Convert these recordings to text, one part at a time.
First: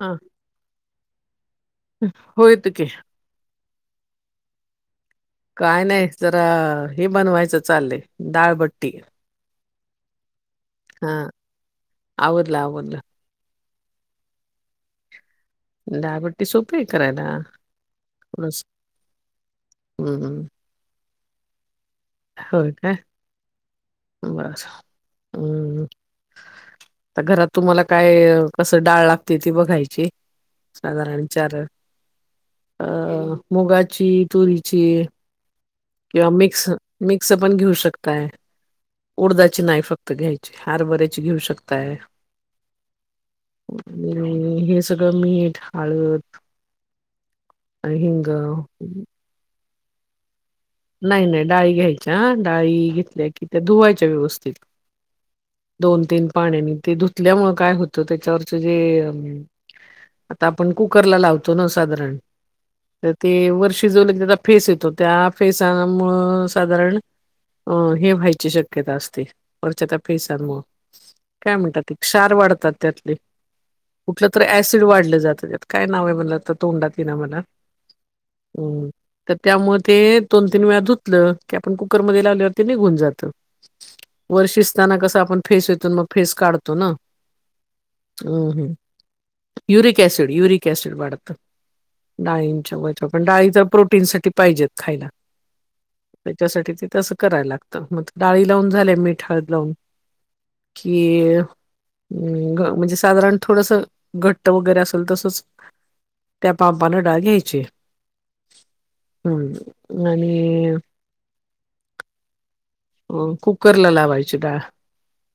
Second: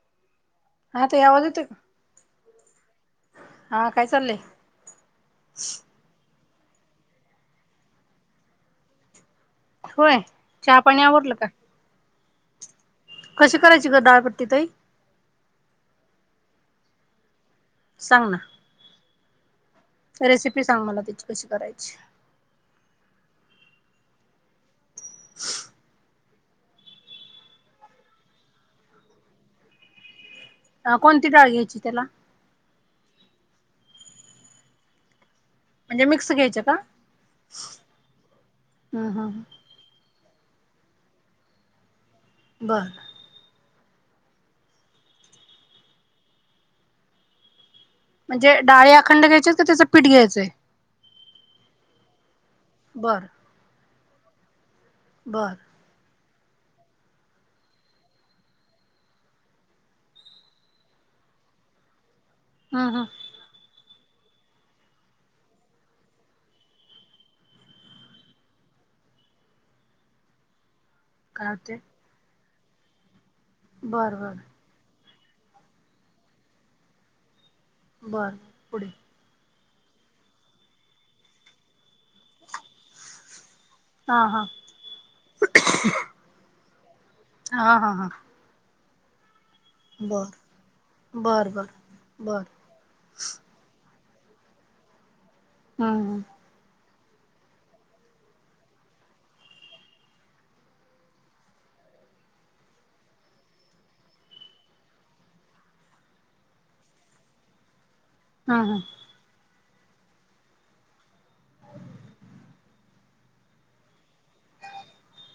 हा. आता आवाज येतोय का होोयत क. हा काय चालले. काय नाही जरा हे बनवायचं चाललंय डाळबट्टी होय चहा पाणी आवरडलं का आवरलं आवरलं कशी करायची ग डाळ भट्टी ताई दालभट्टि सोपी आहे करायला सांग ना थोडंस हम्म रेसिपी सांग मला त्याची कशी करायची होय काय बरं हम्म तर घरात तुम्हाला काय कसं डाळ लागते ती बघायची अ कोणती डाळ घ्यायची त्याला अं मुगाची तुरीची म्हणजे मिक्स घ्यायचं का मिक्स पण घेऊ शकताय हं हं उडदाची नाही फक्त फक्त घ्यायची हरभऱ्याची घेऊ शकताय बर अ हे सगळं मीठ हळद म्हणजे हिंग डाळे अखंड घ्यायचे क त्याचं पीठ घ्यायचंय नाही नाही डाळी घ्यायच्या डाळी बरं घेतल्या की त्या धुवायच्या व्यवस्थित बरं दोन तीन पाण्यानी ते धुतल्यामुळे काय होतं त्याच्यावरचे जे अ आता आपण कुकर ला लावतो ना साधारण हं हं तर ते वर शिजवले त्याचा फेस येतो त्या फेसामुळे साधारण अं हे व्हायची शक्यता असते वरच्या त्या फेसांमुळे काय म्हणतात क्षार वाढतात त्यातले बरं कुठलं बरं तर ऍसिड वाढले काय नाव आहे तोंडात येणा मला बरं हम्म. पुढे तर त्यामुळे ते दोन तीन वेळा धुतलं की आपण कुकरमध्येध्ये लावल्यावर ते निघून जात. हा हा वर शिजताना कस आपण फेस येतून मग फेस काढतो ना. हा हा हा हम् हम्. युरिक ऍसिड बरं युरिक ऍसिड वाढतं बरं बरं बरं डाळींच्या पण डाळी तर प्रोटीन ते पाहिजेत खायला हं हं त्याच्यासाठी तसं करायला लागतं मग डाळी लावून झाल्या मिठ हाळ लावून कि हम म्हणजे साधारण थोडस घट्ट वगैरे असेल तसच त्या मापन डाळ घ्यायचे हं हं हम्म आणि कुकर ला लावायची डाळ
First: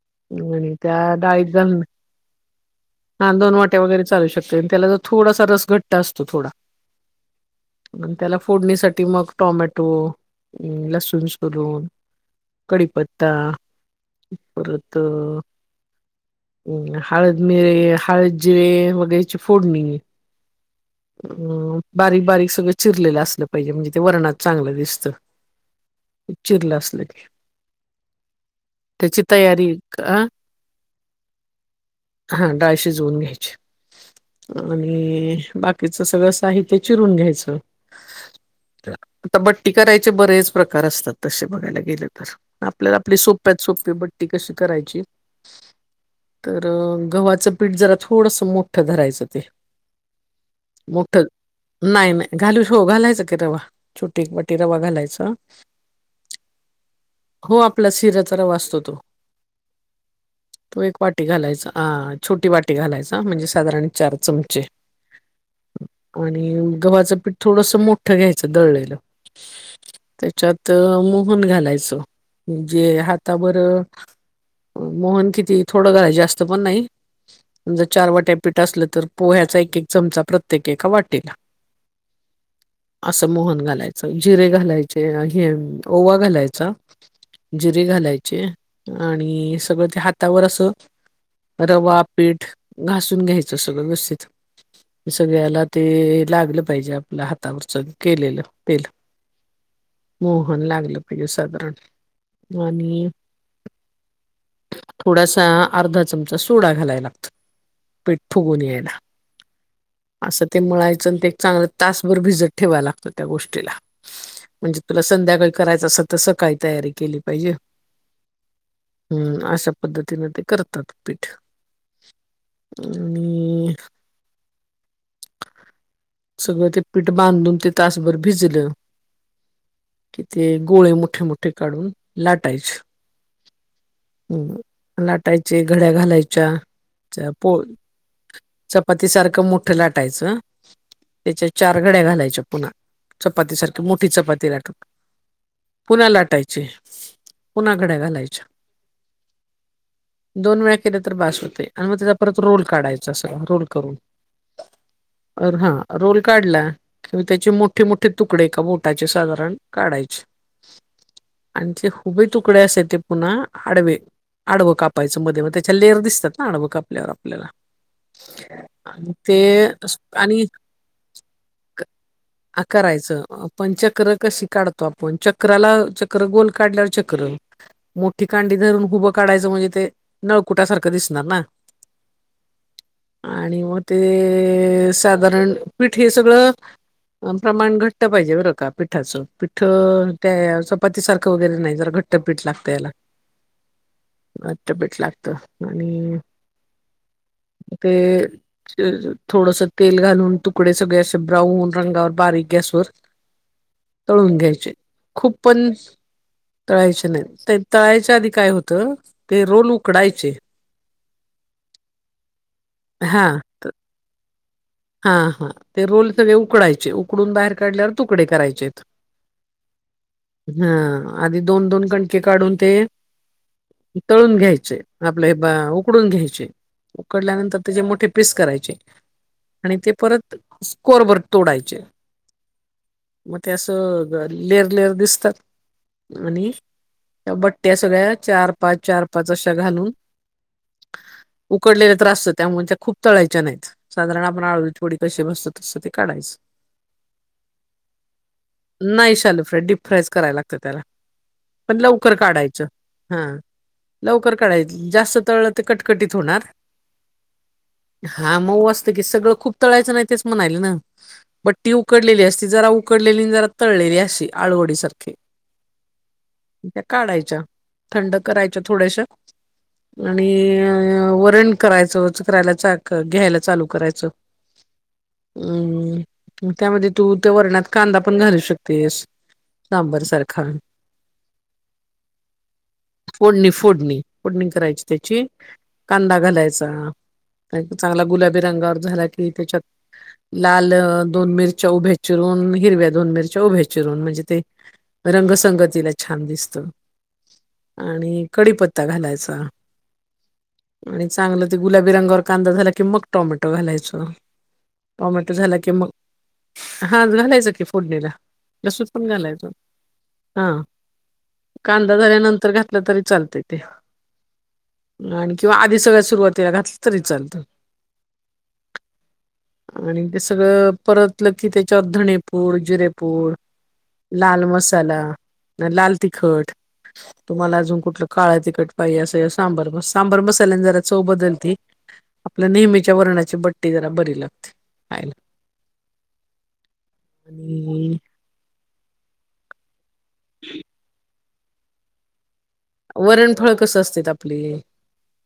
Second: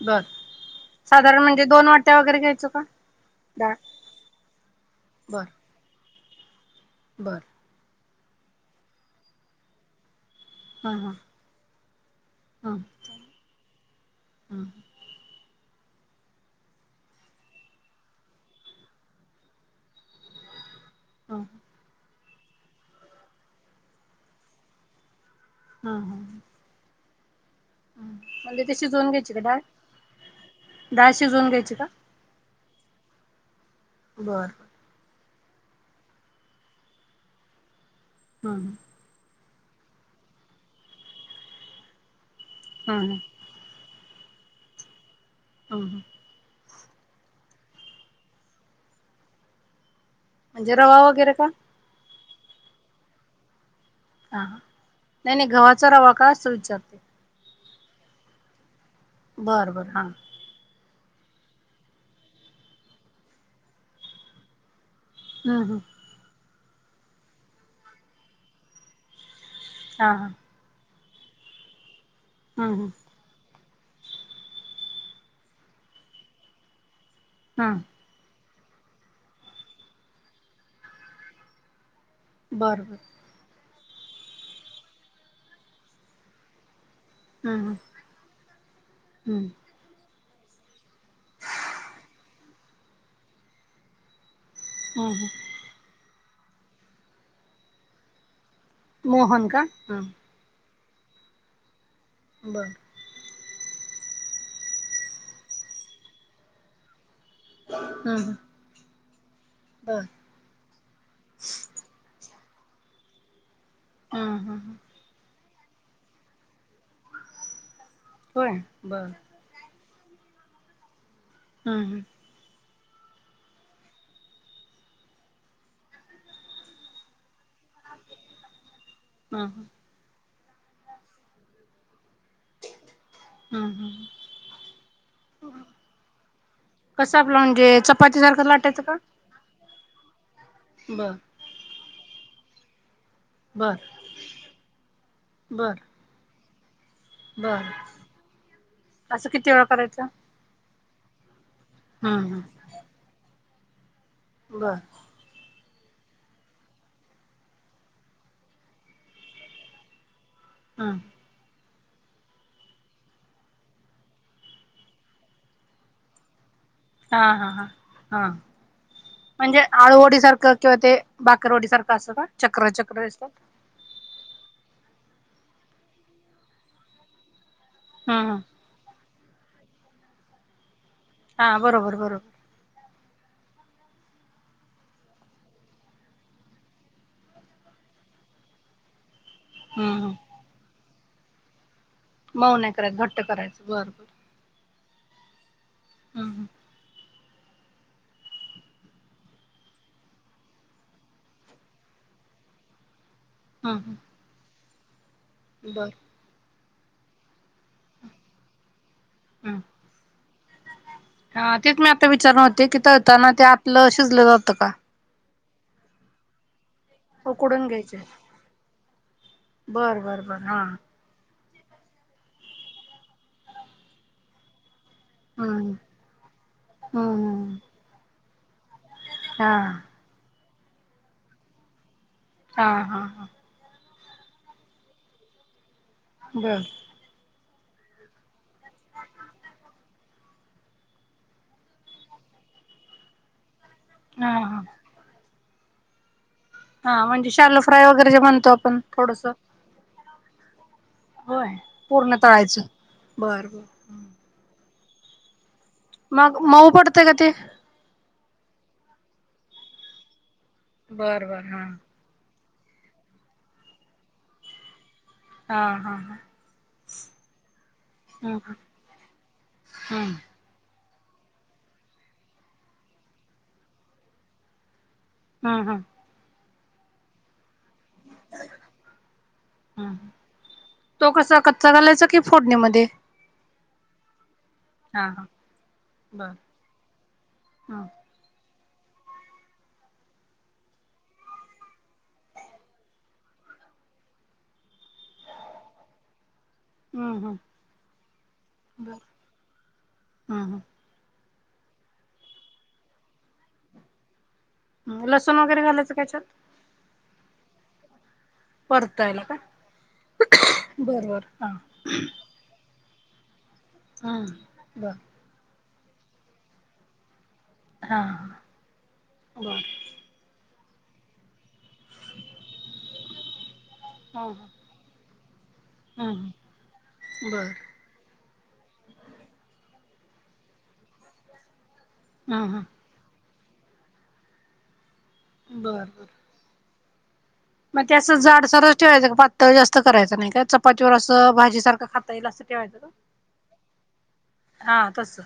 बरं आणि त्या साधारण डाळीत म्हणजे दोन वाट्या वगैरे घ्यायचो का हा दोन डाळ? वाटे वगैरे चालू शकतात त्याला जर थोडासा रस घट्ट असतो थोडा बरं त्याला फोडणीसाठी मग टोमॅटो हा हा लसूण सोलून हा कढीपत्ता हा परत हळद मिरे हळद जिरे वगैरेची फोडणी हा हम बारीक बारीक सगळं चिरलेलं असलं पाहिजे म्हणजे ते वरणात चांगलं दिसतं हा हा चिरलं असलं की म्हणजे ते शिजवून त्याची घ्यायची का डाळ तयारी अ डाळ शिजवून घ्यायची का हा डाळ शिजवून घ्यायची बर आणि बाकीच सगळं साहित्य चिरून घ्यायचं हम् बट्टी करायचे बरेच प्रकार असतात तसे बघायला गेले तर आपल्याला आपली ह सोप्यात सोपी बट्टी ती कशी करायची ह ह तर गव्हाचं पीठ जरा थोडस मोठं धरायचं ते म्हणजे रवा मोठ वगैरे का नाही नाही घालू श हो घालायचं क तेव्हा छुटी हा वाटी हा रवा घालायचा नाही नाही गव्हाचा रवा का असं विचारते हो आपला सिरा जरा वाचतो तो बर बर हा तो एक वाटी घालायचा छोटी वाटी घालायचा म्हणजे साधारण चार चमचे हम् हम् आणि गव्हाचं पीठ थोडस मोठं घ्यायचं दळलेलं हां त्याच्यात मोहन घालायच हां म्हणजे हातावर मोहन किती थोडं घरा जास्त पण हां नाहीज चार वाट्या पीठ असलं तर पोह्याचा एक एक चमचा प्रत्येक एका वाटेला बर बर असं मोहन घालायचं जिरे घालायचे हे ओवा घालायच ज हम्म घाला हम्म आणि स ह त्यावर असं रवा पीठ घासून घ्यायचं सगळं व्यवस्थित हम्म हम्म हम्म सगळ्याला ते लागलं पाहिजे आपल्या हातावर सग केलेलं ते मोहन का हम्म मोहन लागलं पाहिजे साधारण बर आणि थोडासा अर्धा चमचा सोडा घालाय लागतो हम्म हम्म पेठठू कोणी आहे ना बर असं ते म्हणायचं आणि ते एक चांगलं तासभर भिजत ठेवा लागतं त्या गोष्टीला हम्म हम्म म्हणजे तुला संध्याकाळी करायचं असं तर सकायचं तयारी केली पाहिजे होय बर हम्म अशा पद्धतीने ते करतात पीठ हम् हम् आणि सगळं ते पीठ बांधून ते तासभर भिजलं हम्म हम्म कि ते गोळे मोठे मोठे काढून लाटायचे हम्म हम्म हम्मं लाटांयचे घड्या घालांयच्या कसं त्या आपलं पो म्हणजे चपाती सारखं लाटायचं का? चपांती सारखं मोठं लाटांयचं बर त्यांच्या चार घड्या घालांयच्या पुन्हां चपांती बर सारखी मोठीं चपांती लाटत बर पुन्हां लाटांयची पुन्हां बर घड्यां घालांयच्यां असं किती वेळा करायचं? दोन वे केलं तरं भास होतें आणि मंग त्यांचा हम्म परत रोल हम्म काढायचा असं रोल करूंन बर रोल काढलां किंवा त्यांचे मोठें मोठें तुकडे एक बोटाचे साधांरण काढायंचे हम आणि जे हुबे तुकडे असे ते पुन्हा आडवे आडवं कापायचं मध्यें मंग त्यांच्या लेयरं दिसतांत हाउंक आपलं हा आपलं हा हा हा ते आणि भाकरवंडी सारखं असं का आ चक्र चक्र करांयचं असतात. आपणं पंचक्र कशी काढतो आपणं चक्राला चक्र गोल काढल्यांवर चक्र मोठीं हम्म हम्म कांडी धरून हूबतो काढाचं म्हणजे ते नळकुट सारखं हा बरोबर बरोबर आणि मंग ते साधारण पीठ हे सगळं प्रमांण घट्ट पाहिजे बरं का पिठाचं हम्म पिठं हम्म त्यां चपाती सारखं वगैरे नाहीं जरा घंट मऊ नाहीं करायचं घट्ट करायचंय बरबर बेस्ट लागतं आणि ते थोडंसं तेल घालूंन तुकडे सगळें असे ब्राऊन रंगावर बारीक गॅस व हम्म हम्म तळूंन घ्यांयचे खूप पणं बर तळायचे नाहीं तळायच्यां आधी कायं होतं ते हम्म रोल उकडायचे हा तेचं मी आता विचार न होते हा कितळतांना ते आपलं शिजलं जातं कां हा हा ते रोल सगळें उकडायंचे ते उकडून बाहेर काढाचे मंग त्यांचे तूकडे करांयचे बर बर बर हा अ आणि दोन दोन कणंके काढून ते तळूंन घ्यायंचे आपले हे बां हम्म उकडून घ्यायंचे हम्म पकडल्यानंतर त्यांचे मोठें पीस करायचे हा आणि ते परत स्कोअरवर तोडांयंचे हा हा हा लेर लेर दिसतांत आणि बर त्या बट त्या सगळ्यां चार पांच चार पांच अशा घालूंन उकडलेल्या त्रासतं त्यामुळें त्यांमूळे खूप तळांयच्यां नाहीतं साधारण हा आपणं हा आळू थोडी कशी बसतं तसं ते काढायचं हा म्हणजे शालू फ्राय वगैरे जे म्हणतो आपणं नाही थोडंसं शालू फ्राय डीप फ्रायच करायला लागतं त्यांला पणं लवकर पूर्ण तळायचं काढायचं हा बर बर लवकर काढायचं जास्तं तळलं ते कटकटीत मग होणारं मऊ पडतंय का ते हां मंग मंऊ सगळं खूप तळायचं नाहीं म्हणायंल नां बर बर हा बट्टी उकडलेली असं जरां उकडलेली जरां तळलेली अशी आडवोडी सारखं हा हा त्यां काढायच्यां थंड हम्म करायच्यां थोड्यांश हम्म आणि वरण करायचं चकरायला चाकं घ्यांयला चालूं करायचंय हम्म हम्म अम त्यांमध्ये तू त्यां वर्णात कांदा पणं घालू शकते येस हं तो कसा कच्चा घालायचा कि फोडणी मध्यें फोडणी फोडणी फोडणी करायंची त्यांची कांदा बर घालायचा हम्म चांगला गुलाबी रंगावर झांला कि त्यांच्यात लाल दोन मिरच्या उभ्या चिरून हिरव्या दोन मिरच्या उभ्या चिरून म्हणजे ते रंगसंगतीला छान दिसतं हम्म हम्म आणि कडींपत्ता बर घालांयचा हम्म आणि चांगलं ते गुलाबी रंगावर कांदा झाला कि मंग टोमॅटो घालायचं हम्म टोमॅटो लसूण झाला वगैरे कि मंग घालायचं का याच्यात हा घालायचं कि फोडणीला लसच पण परतायला का घालायचं हा बर बर हा कांदा झाल्यानंतर घात लं तरी चालतं ते हम्म बर आणि किंवा आधी सगळ्या सुरुवातीला घातलं तरी चालतं हा बर आणि ते सगळं परतलं की त्या चौधणीपूर जरपूर हा लाल हा मसाला लाल तिखट बर तुम्हाला अजून कुठलं काळा्या तिखटपाई असं सांबर सांबर मसाल्यानी जरा चोबदती हम हम ची बट्टी जरा बरी लागतेला बर बर मग आणि त्या असं जाडसरच ठेवायचं पातळ जास्त करायचं नाही का चपातीवर अस भाजी सारख खात येईल अस वरणफळ कस असत आपले हा तस.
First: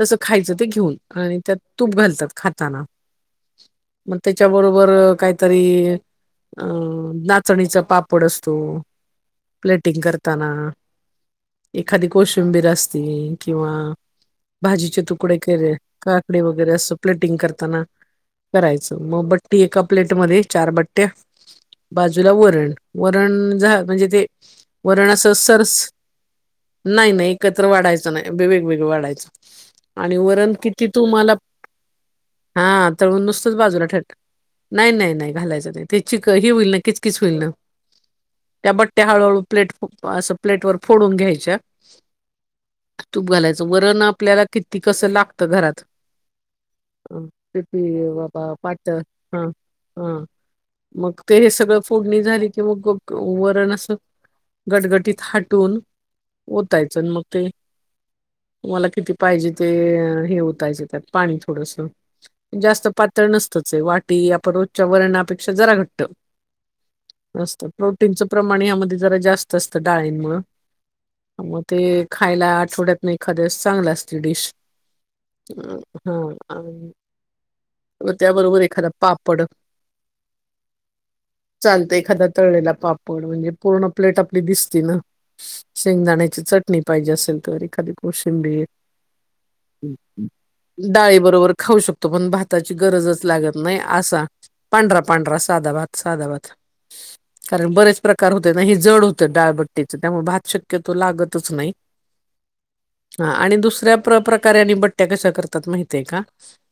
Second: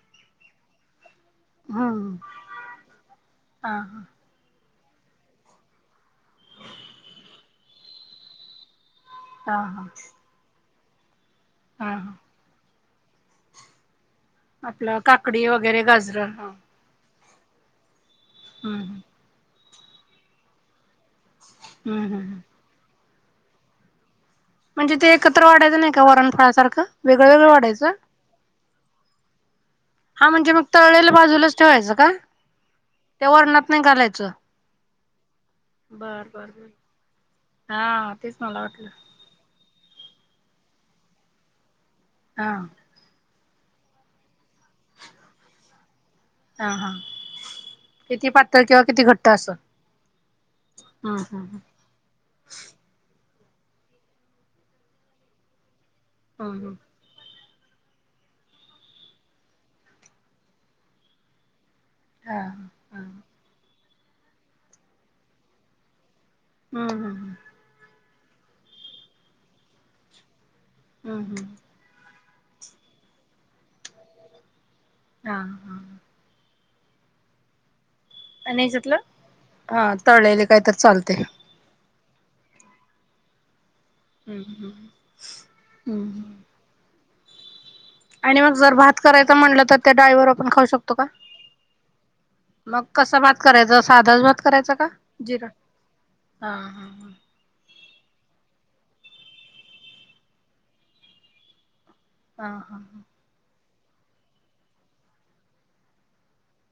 तसं खायचं ते घेऊन आणि त्यात तूप हम्म घालतात खाताना हा हा मग त्याच्याबरोबर वर काहीतरी नाचणीचा पापड असतो हा हा प्लेटिंग करताना हा एखादी हा कोशंबीर असती किंवा आपलं भाजीचे तुकडे काकडी के रे वगैरे गाजरं काकडी हा वगैरे असं प्लेटिंग करताना हम्म करायचं मग बट्टी एका प्लेट म चार बट्ट्या हम्म बाजूला हम्म वरण वरण ज म्हणजे ते म्हणजे वरण ते अस एकत्र सरस वाढायचं नाही का वरण फळासारखं नाही वेगळं नाही वेगळं एकत्र वाढायचं नाही वेगवेगळं वाढायचं आणि हा वरण म्हणजे मग किती तळलेलं तुमला बाजूलाच ठेवायचं का हा तरळून त्या नुसतंच वरणात नाही बाजूला ठट घालायचं? नाही नाही नाही घालायचं नाही त्याची बर बर हे बर. होईल ना किचकीच होईल ना हा तेच मला त्या वाटलं बट्ट्या हळूहळू प्लेट असं प्लेट वर फोडून घ्यायच्या हा तूप घालायचं वरण आपल्याला किती कस लागत घरात हा हा ह पिपी किती पातळ किंवा पाट किती घट्ट हा असं हा मग हम्म ते हे हम्म सगळं फोडणी झाली की मग वरण असं गटगटीत हाटून हम्म. हम्म हम्म. तायचं मग ते मला किती पाहिजे ते हे होतायचे त्यात पाणी थोडस हा हा जास्त हम्म पातळ नसतच वाटी आपण रोजच्या वरणापेक्षा जरा घटत हम्म हम् हम् ींचं प्रमाण यामध्ये जरा जास्त असतं डाळींमुळे हम्म हम्म मग ते खायला आठवड्यात नाही एखाद्याच चांगलं असते डिश हा अ म त्या बरोबर आणि एखादा ह्याच्यातलं पापड हा तळलेले काय तर चालते. हम्म चचाांते एखादा तळलेला पापड म्हणजे पूर्ण प्लेट आपली दिसती हम्म ना हम्म शेंगदाण्याची चटणी पाहिजे असेल तररी ाली आणि मग कोशिंबी जर भात करायचा म्हणलं तर त्या डाळीवर आपण खाऊ शकतो का? डाळी बरोबर खाऊ शकतो पण भाताची मग कसा गरजच भात लागत नाही करायचा साधाच असा भात करायचा का पांढरा पांढरा जिरा साधा भात साधा भात हा हा कारण बरेच प्रकार होते ना हे जड होतं डाळबट्टीच त्यामुळे भात शक्य तो लागतच नाही हा हा हा दुऱ्या प्र प्रकारे आणि बट्या कश्या करतात माहिितय का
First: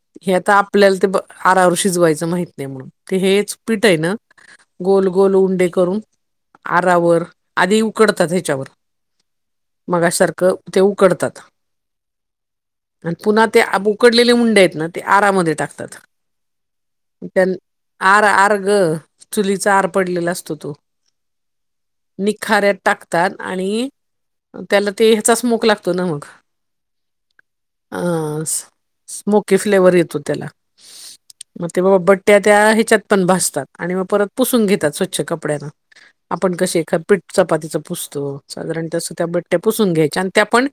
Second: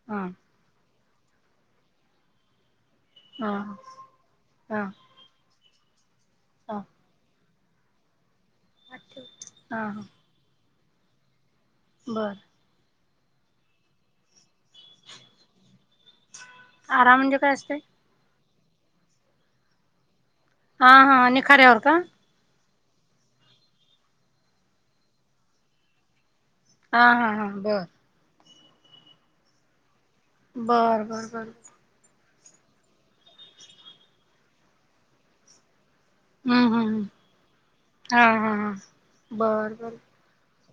हा हा हे आता आपल्याला ते आरावर शिजवायचं माहित नाही म्हणून ते हेच पिट आहे ना हा हा गोल गोल उंडे करून हा आरावर आधी उकडतात ह्याच्यावर मगसारखं ते उकडतात बरं आणि पुन्हा ते आ उकडलेले मुंडे आहेत आ टाकतात आरा म्हणजे काय असते? ग चुलीचा आर पडलेला असतो तो हा हा आणि खऱ्यावर का निखाऱ्यात टाकतात आणि त्याला ते ह्याचाचमक लागतो ना मग हा हा हा बर अ स्मोकी फ्लेवर येतो त्याला बर बर बर. मग ते बाबा बट त्या ह्याच्यात पण भासतात आणि मग परत पुसून घेतात स्वच्छ कपड्याना आपण हम्म कशी एखा हम्म पिठ चपातीच हा पुसतो हा हा साधारण त्यास त्या बट्ट्या बर पुसून बर घ्यायच्या आणि त्या आपण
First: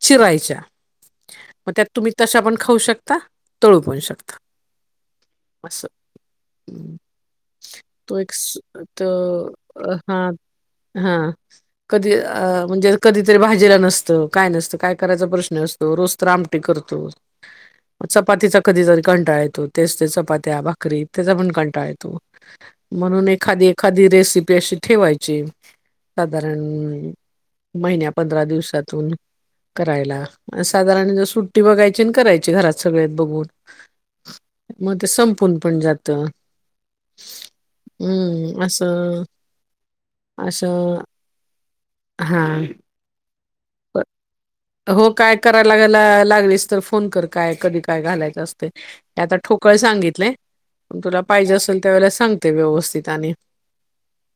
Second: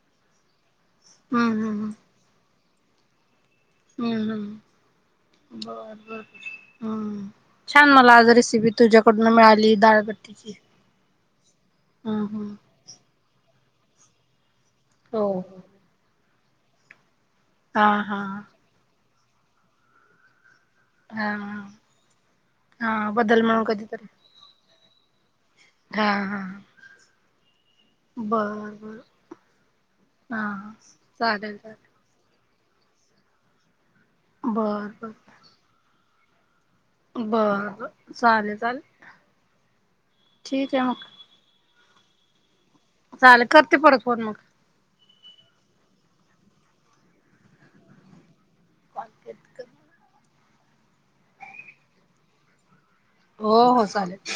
चिरायच्या हम्म मग त्यात हम्म तुम्ही तशा पण खाऊ शकता तळू पणू शकता ब असं. बर हम्म. छान मला तो आज एक रेसिपी त तुझ्याकडून मिळाली द हा ची हा कधी म्हणजे कधीतरी भाजीला नसतं काय नसतं काय हो करायचा हो प्रश्न असतो रोस् त्रामटी करतोग हा हा चपातीचा कधीतरी कंटाळ येतो तेच ते चपात्याघ करी त्याचा हा पण कटा य तो हा म्हणून बदल एखादी कधीतरी एखादी रेसिपी अशी ठेवायची हा हा कारण महिन्या पंधरा बर बर दिवसातून करायला हा साधारण ज चालेल सुट्टी चालेल बघायची आणि करायची घरात सगळे आहेत बघून बर मग ते बर संपून पण जात बर बर चालेल हम् चालेल असं असं ठीक आहे मग हा चाल करते परत पण मग हो काय करायला लागला लागलीस तर फोन कर काय कधी काय घालायचं असत आता ठोकळ सांगितले पण तुला पाहिजे असेल त्यावेेळे सांगते व्यवस्थित आणि हो हो चालेल